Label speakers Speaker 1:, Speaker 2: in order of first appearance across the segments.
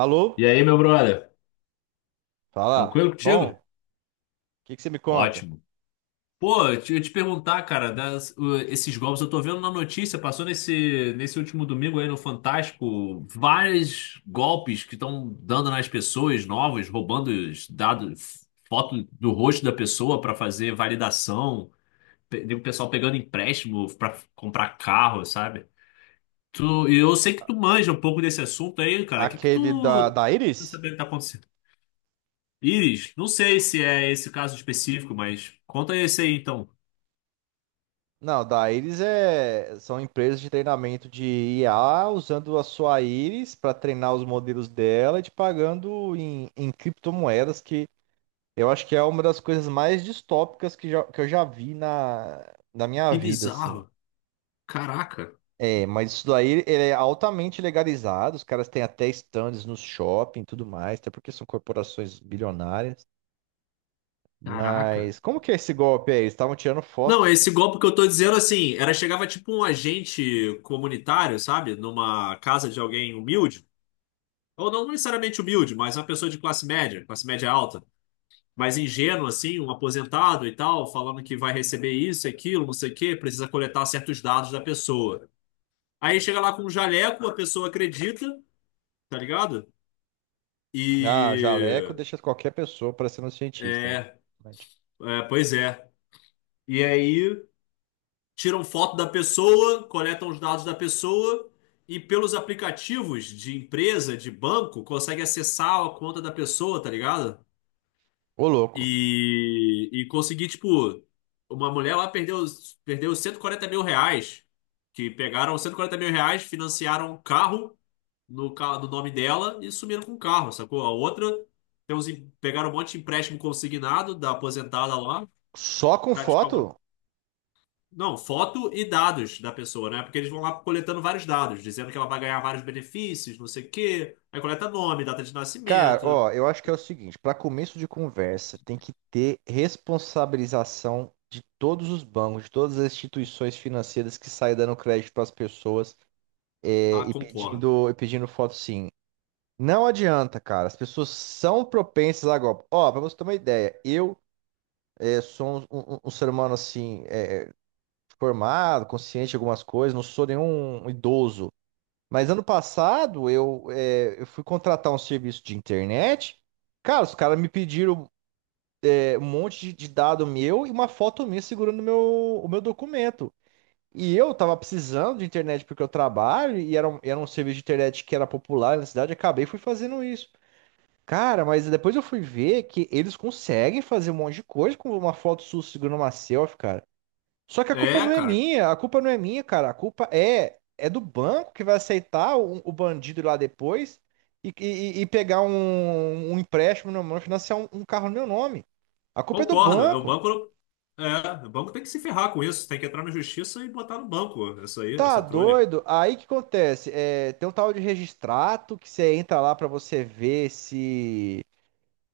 Speaker 1: Alô?
Speaker 2: E aí, meu brother?
Speaker 1: Fala.
Speaker 2: Tranquilo
Speaker 1: Bom,
Speaker 2: contigo?
Speaker 1: o que que você me conta?
Speaker 2: Ótimo. Pô, eu te perguntar, cara, esses golpes, eu tô vendo na notícia, passou nesse último domingo aí no Fantástico, vários golpes que estão dando nas pessoas novas, roubando os dados, foto do rosto da pessoa para fazer validação, o pessoal pegando empréstimo para comprar carro, sabe? E eu sei que tu manja um pouco desse assunto aí, cara. O que que
Speaker 1: Aquele da,
Speaker 2: tu,
Speaker 1: da
Speaker 2: tu
Speaker 1: Iris?
Speaker 2: sabe o que tá acontecendo? Iris, não sei se é esse o caso específico, mas conta esse aí então.
Speaker 1: Não, da Iris é, são empresas de treinamento de IA usando a sua Iris para treinar os modelos dela e te pagando em criptomoedas, que eu acho que é uma das coisas mais distópicas que eu já vi na minha
Speaker 2: Que
Speaker 1: vida, assim.
Speaker 2: bizarro. Caraca,
Speaker 1: É, mas isso daí ele é altamente legalizado, os caras têm até stands nos shopping e tudo mais, até porque são corporações bilionárias.
Speaker 2: caraca.
Speaker 1: Mas como que é esse golpe aí? Eles estavam tirando
Speaker 2: Não,
Speaker 1: foto.
Speaker 2: esse golpe que eu tô dizendo assim, era chegava tipo um agente comunitário, sabe? Numa casa de alguém humilde, ou não necessariamente humilde, mas uma pessoa de classe média alta, mas ingênuo assim, um aposentado e tal, falando que vai receber isso, aquilo, não sei o quê, precisa coletar certos dados da pessoa. Aí chega lá com um jaleco, a pessoa acredita, tá ligado?
Speaker 1: Ah, jaleco
Speaker 2: E
Speaker 1: deixa qualquer pessoa parecendo um cientista, né?
Speaker 2: é,
Speaker 1: Verdade.
Speaker 2: É, pois é. E aí tiram foto da pessoa, coletam os dados da pessoa e pelos aplicativos de empresa, de banco, consegue acessar a conta da pessoa, tá ligado?
Speaker 1: Ô, louco.
Speaker 2: E conseguir, tipo, uma mulher lá perdeu R$ 140.000, que pegaram R$ 140.000, financiaram um carro no nome dela e sumiram com o carro, sacou? A outra pegaram um monte de empréstimo consignado da aposentada lá,
Speaker 1: Só com
Speaker 2: tá, tipo,
Speaker 1: foto?
Speaker 2: não, foto e dados da pessoa, né? Porque eles vão lá coletando vários dados, dizendo que ela vai ganhar vários benefícios, não sei o quê. Aí coleta nome, data de
Speaker 1: Cara,
Speaker 2: nascimento.
Speaker 1: ó, eu acho que é o seguinte, para começo de conversa, tem que ter responsabilização de todos os bancos, de todas as instituições financeiras que saem dando crédito para as pessoas
Speaker 2: Ah,
Speaker 1: e
Speaker 2: concordo.
Speaker 1: pedindo, e pedindo foto, sim. Não adianta, cara. As pessoas são propensas a golpe. Ó, para você ter uma ideia, eu sou um ser humano assim, formado, consciente de algumas coisas, não sou nenhum idoso. Mas ano passado eu fui contratar um serviço de internet. Cara, os caras me pediram um monte de dado meu e uma foto minha segurando o meu documento. E eu tava precisando de internet porque eu trabalho e era um, serviço de internet que era popular na cidade. Acabei fui fazendo isso. Cara, mas depois eu fui ver que eles conseguem fazer um monte de coisa com uma foto sua segurando uma selfie, cara. Só que a culpa
Speaker 2: É,
Speaker 1: não é
Speaker 2: cara,
Speaker 1: minha, a culpa não é minha, cara. A culpa é do banco que vai aceitar o bandido lá depois e pegar um empréstimo no meu nome, financiar um carro no meu nome. A culpa é do
Speaker 2: concordo. É, O
Speaker 1: banco.
Speaker 2: banco, não- é, o banco tem que se ferrar com isso. Tem que entrar na justiça e botar no banco essa aí,
Speaker 1: Tá
Speaker 2: essa trolha.
Speaker 1: doido? Aí o que acontece? É, tem um tal de registrato que você entra lá pra você ver se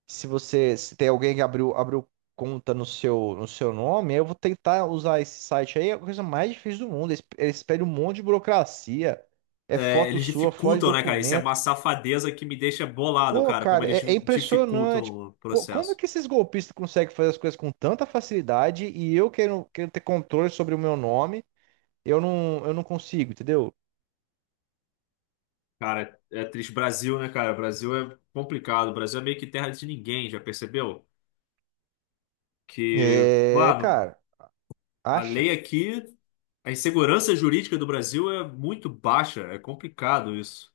Speaker 1: Se você se tem alguém que abriu conta no seu nome. Eu vou tentar usar esse site aí. É a coisa mais difícil do mundo. Eles pedem um monte de burocracia. É
Speaker 2: É,
Speaker 1: foto
Speaker 2: eles
Speaker 1: sua, foto de
Speaker 2: dificultam, né, cara? Isso é
Speaker 1: documento.
Speaker 2: uma safadeza que me deixa bolado,
Speaker 1: Pô,
Speaker 2: cara, como
Speaker 1: cara,
Speaker 2: eles
Speaker 1: é
Speaker 2: dificultam
Speaker 1: impressionante.
Speaker 2: o
Speaker 1: Pô, como é
Speaker 2: processo.
Speaker 1: que esses golpistas conseguem fazer as coisas com tanta facilidade e eu quero ter controle sobre o meu nome, eu não consigo, entendeu?
Speaker 2: Cara, é triste. Brasil, né, cara? Brasil é complicado. Brasil é meio que terra de ninguém, já percebeu? Que,
Speaker 1: É,
Speaker 2: claro,
Speaker 1: cara,
Speaker 2: a
Speaker 1: acha.
Speaker 2: lei aqui, a insegurança jurídica do Brasil é muito baixa, é complicado isso,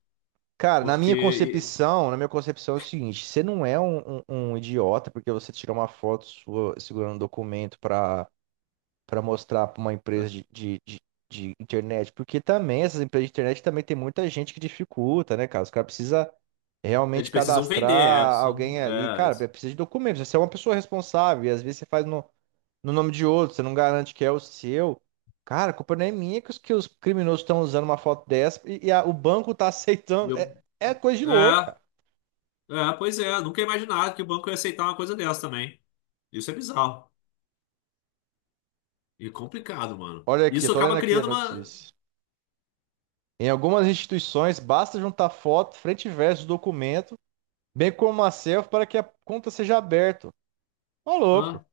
Speaker 1: Cara,
Speaker 2: porque
Speaker 1: na minha concepção é o seguinte, você não é um idiota porque você tira uma foto sua segurando um documento para mostrar para uma
Speaker 2: e,
Speaker 1: empresa
Speaker 2: é,
Speaker 1: de internet, porque também essas empresas de internet também tem muita gente que dificulta, né, cara? Os caras precisam realmente
Speaker 2: eles precisam vender,
Speaker 1: cadastrar
Speaker 2: são,
Speaker 1: alguém ali. Cara, precisa de documentos, você é uma pessoa responsável e às vezes você faz no, nome de outro, você não garante que é o seu. Cara, a culpa não é minha que os criminosos estão usando uma foto dessa e o banco tá
Speaker 2: e
Speaker 1: aceitando.
Speaker 2: eu,
Speaker 1: É coisa de louco,
Speaker 2: é,
Speaker 1: cara.
Speaker 2: pois é, nunca ia imaginar que o banco ia aceitar uma coisa dessa também. Isso é bizarro e complicado, mano.
Speaker 1: Olha aqui, eu
Speaker 2: Isso
Speaker 1: tô lendo
Speaker 2: acaba
Speaker 1: aqui a
Speaker 2: criando uma,
Speaker 1: notícia. Em algumas instituições, basta juntar foto, frente e verso do documento, bem como uma selfie, para que a conta seja aberta. Ô, louco.
Speaker 2: ah,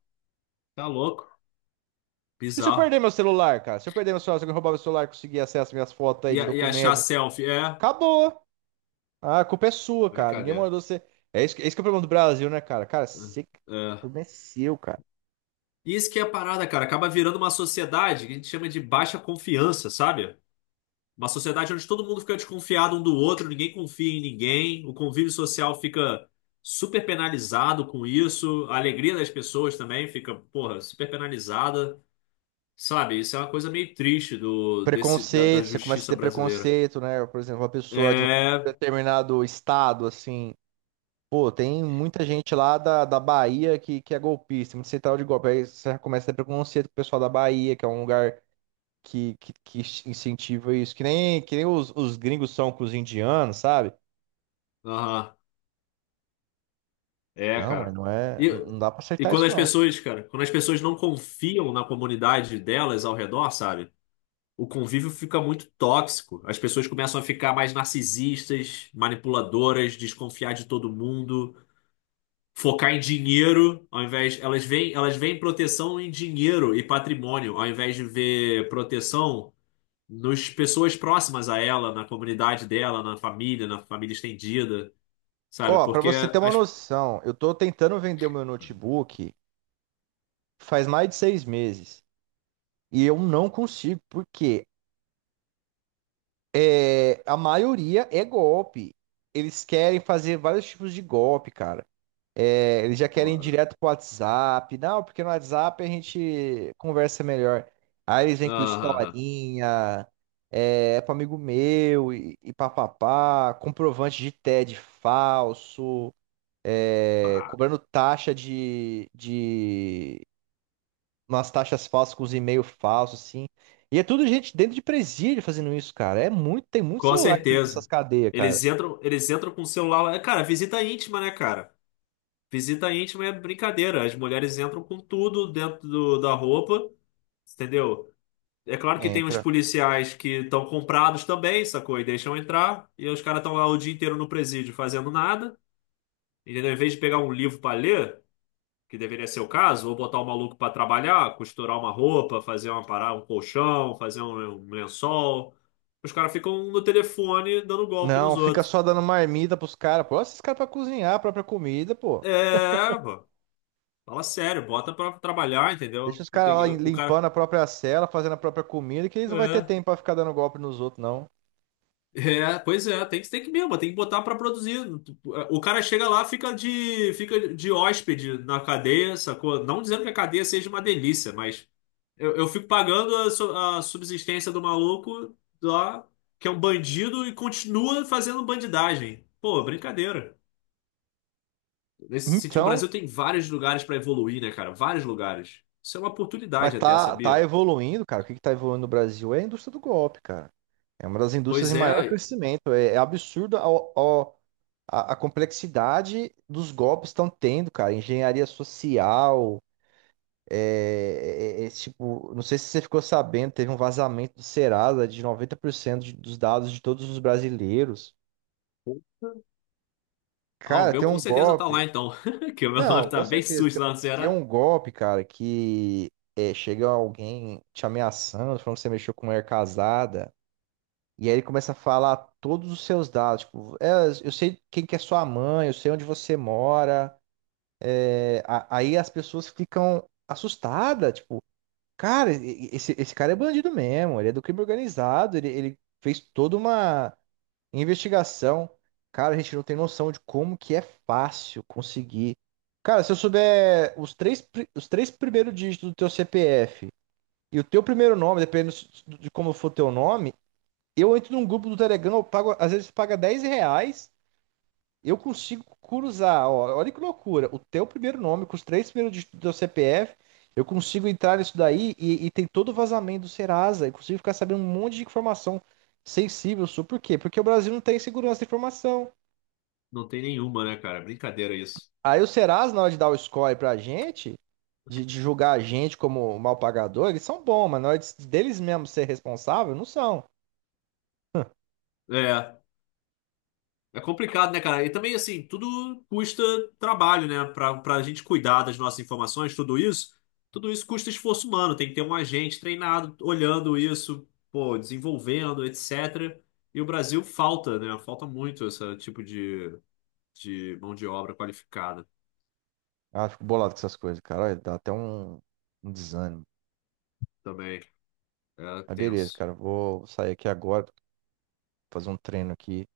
Speaker 2: tá louco,
Speaker 1: E se eu perder
Speaker 2: bizarro.
Speaker 1: meu celular, cara? Se eu perder meu celular, se alguém roubar meu celular e conseguir acesso às minhas fotos aí
Speaker 2: E,
Speaker 1: de
Speaker 2: e achar
Speaker 1: documento,
Speaker 2: selfie, é,
Speaker 1: acabou. Ah, a culpa é sua, cara. Ninguém
Speaker 2: brincadeira.
Speaker 1: mandou você. É isso, é isso que é o problema do Brasil, né, cara? Cara, você,
Speaker 2: É.
Speaker 1: o
Speaker 2: É.
Speaker 1: problema é seu, cara.
Speaker 2: Isso que é a parada, cara. Acaba virando uma sociedade que a gente chama de baixa confiança, sabe? Uma sociedade onde todo mundo fica desconfiado um do outro, ninguém confia em ninguém, o convívio social fica super penalizado com isso, a alegria das pessoas também fica, porra, super penalizada, sabe? Isso é uma coisa meio triste do, desse, da, da
Speaker 1: Preconceito, você começa a
Speaker 2: justiça
Speaker 1: ter
Speaker 2: brasileira.
Speaker 1: preconceito, né? Por exemplo, uma pessoa de um
Speaker 2: É,
Speaker 1: determinado estado, assim. Pô, tem muita gente lá da Bahia que é golpista, muito central de golpe. Aí você já começa a ter preconceito com o pessoal da Bahia, que é um lugar que, que incentiva isso. Que nem os gringos são com os indianos, sabe?
Speaker 2: aham, é,
Speaker 1: Não, mas
Speaker 2: cara.
Speaker 1: não é.
Speaker 2: E,
Speaker 1: Não dá pra
Speaker 2: e
Speaker 1: acertar
Speaker 2: quando
Speaker 1: isso,
Speaker 2: as
Speaker 1: não.
Speaker 2: pessoas, cara, quando as pessoas não confiam na comunidade delas ao redor, sabe? O convívio fica muito tóxico. As pessoas começam a ficar mais narcisistas, manipuladoras, desconfiar de todo mundo, focar em dinheiro, ao invés elas veem proteção em dinheiro e patrimônio, ao invés de ver proteção nas pessoas próximas a ela, na comunidade dela, na família estendida, sabe?
Speaker 1: Ó, pra
Speaker 2: Porque
Speaker 1: você ter uma
Speaker 2: as.
Speaker 1: noção, eu tô tentando vender o meu notebook faz mais de 6 meses e eu não consigo, porque a maioria é golpe. Eles querem fazer vários tipos de golpe, cara. É, eles já querem ir
Speaker 2: Foda.
Speaker 1: direto pro WhatsApp. Não, porque no WhatsApp a gente conversa melhor. Aí eles vêm com
Speaker 2: Aham,
Speaker 1: historinha, é pro amigo meu e papapá, comprovante de TED falso.
Speaker 2: pá.
Speaker 1: Cobrando taxa de umas taxas falsas com os e-mails falsos, assim. E é tudo gente dentro de presídio fazendo isso, cara. É muito, tem muito
Speaker 2: Com
Speaker 1: celular dentro dessas
Speaker 2: certeza.
Speaker 1: cadeias, cara.
Speaker 2: Eles entram com o celular lá. Cara, visita íntima, né, cara? Visita íntima é brincadeira. As mulheres entram com tudo dentro da roupa, entendeu? É claro que tem os
Speaker 1: Entra.
Speaker 2: policiais que estão comprados também, sacou? E deixam entrar. E os caras estão lá o dia inteiro no presídio fazendo nada, entendeu? Em vez de pegar um livro para ler, que deveria ser o caso, ou botar o maluco para trabalhar, costurar uma roupa, fazer uma parada, um colchão, fazer um lençol. Os caras ficam no telefone dando golpe
Speaker 1: Não,
Speaker 2: nos
Speaker 1: fica
Speaker 2: outros.
Speaker 1: só dando marmita pros caras, pô. Olha esses caras pra cozinhar a própria comida, pô.
Speaker 2: É, pô. Fala sério, bota pra trabalhar,
Speaker 1: Deixa
Speaker 2: entendeu?
Speaker 1: os caras lá
Speaker 2: O
Speaker 1: limpando
Speaker 2: cara.
Speaker 1: a própria cela, fazendo a própria comida, que eles não vai ter
Speaker 2: É.
Speaker 1: tempo pra ficar dando golpe nos outros, não.
Speaker 2: É, pois é, tem que mesmo, tem que botar pra produzir. O cara chega lá, fica de hóspede na cadeia, sacou? Não dizendo que a cadeia seja uma delícia, mas eu fico pagando a subsistência do maluco lá, que é um bandido, e continua fazendo bandidagem. Pô, brincadeira. Nesse sentido, o
Speaker 1: Então,
Speaker 2: Brasil tem vários lugares pra evoluir, né, cara? Vários lugares. Isso é uma
Speaker 1: mas
Speaker 2: oportunidade até,
Speaker 1: tá
Speaker 2: sabia?
Speaker 1: evoluindo, cara. O que que tá evoluindo no Brasil é a indústria do golpe, cara. É uma das indústrias
Speaker 2: Pois
Speaker 1: em maior
Speaker 2: é.
Speaker 1: crescimento. É absurdo a complexidade dos golpes estão tendo, cara. Engenharia social, é, tipo, não sei se você ficou sabendo, teve um vazamento do Serasa de 90% dos dados de todos os brasileiros.
Speaker 2: Ah, o
Speaker 1: Cara,
Speaker 2: meu
Speaker 1: tem
Speaker 2: com
Speaker 1: um
Speaker 2: certeza tá
Speaker 1: golpe.
Speaker 2: lá então. Que o meu
Speaker 1: Não,
Speaker 2: nome tá
Speaker 1: com
Speaker 2: bem
Speaker 1: certeza.
Speaker 2: sujo
Speaker 1: Tem
Speaker 2: lá no
Speaker 1: tem
Speaker 2: Ceará.
Speaker 1: um golpe, cara, que é, chega alguém te ameaçando, falando que você mexeu com mulher casada, e aí ele começa a falar todos os seus dados. Tipo, eu sei quem que é sua mãe, eu sei onde você mora. É, aí as pessoas ficam assustadas, tipo, cara, esse cara é bandido mesmo, ele é do crime organizado, ele fez toda uma investigação, cara, a gente não tem noção de como que é fácil conseguir. Cara, se eu souber os três primeiros dígitos do teu CPF e o teu primeiro nome, dependendo de como for teu nome, eu entro num grupo do Telegram, eu pago, às vezes paga R$ 10, eu consigo cruzar, ó, olha que loucura. O teu primeiro nome, com os três primeiros dígitos do teu CPF, eu consigo entrar nisso daí e tem todo o vazamento do Serasa. Eu consigo ficar sabendo um monte de informação sensível sua. Por quê? Porque o Brasil não tem segurança de informação.
Speaker 2: Não tem nenhuma, né, cara? Brincadeira isso.
Speaker 1: Aí o Serasa, na hora de dar o score pra gente, de, julgar a gente como mal pagador, eles são bons, mas na hora deles mesmos ser responsável, não são.
Speaker 2: É. É complicado, né, cara? E também, assim, tudo custa trabalho, né? Pra, pra gente cuidar das nossas informações, tudo isso custa esforço humano. Tem que ter um agente treinado, olhando isso, pô, desenvolvendo, etc. E o Brasil falta, né? Falta muito esse tipo de mão de obra qualificada
Speaker 1: Ah, fico bolado com essas coisas, cara. Olha, dá até um desânimo.
Speaker 2: também. É
Speaker 1: Mas beleza,
Speaker 2: tenso,
Speaker 1: cara. Vou sair aqui agora, fazer um treino aqui.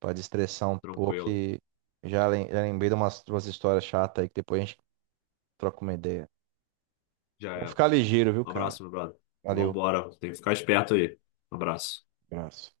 Speaker 1: Pra destressar um pouco
Speaker 2: tranquilo.
Speaker 1: e já lembrei de umas, duas histórias chatas aí que depois a gente troca uma ideia.
Speaker 2: Já
Speaker 1: Vamos
Speaker 2: é.
Speaker 1: ficar ligeiro, viu,
Speaker 2: Um
Speaker 1: cara?
Speaker 2: abraço, meu brother.
Speaker 1: Valeu,
Speaker 2: Vambora, tem que ficar esperto aí. Um abraço.
Speaker 1: abraço.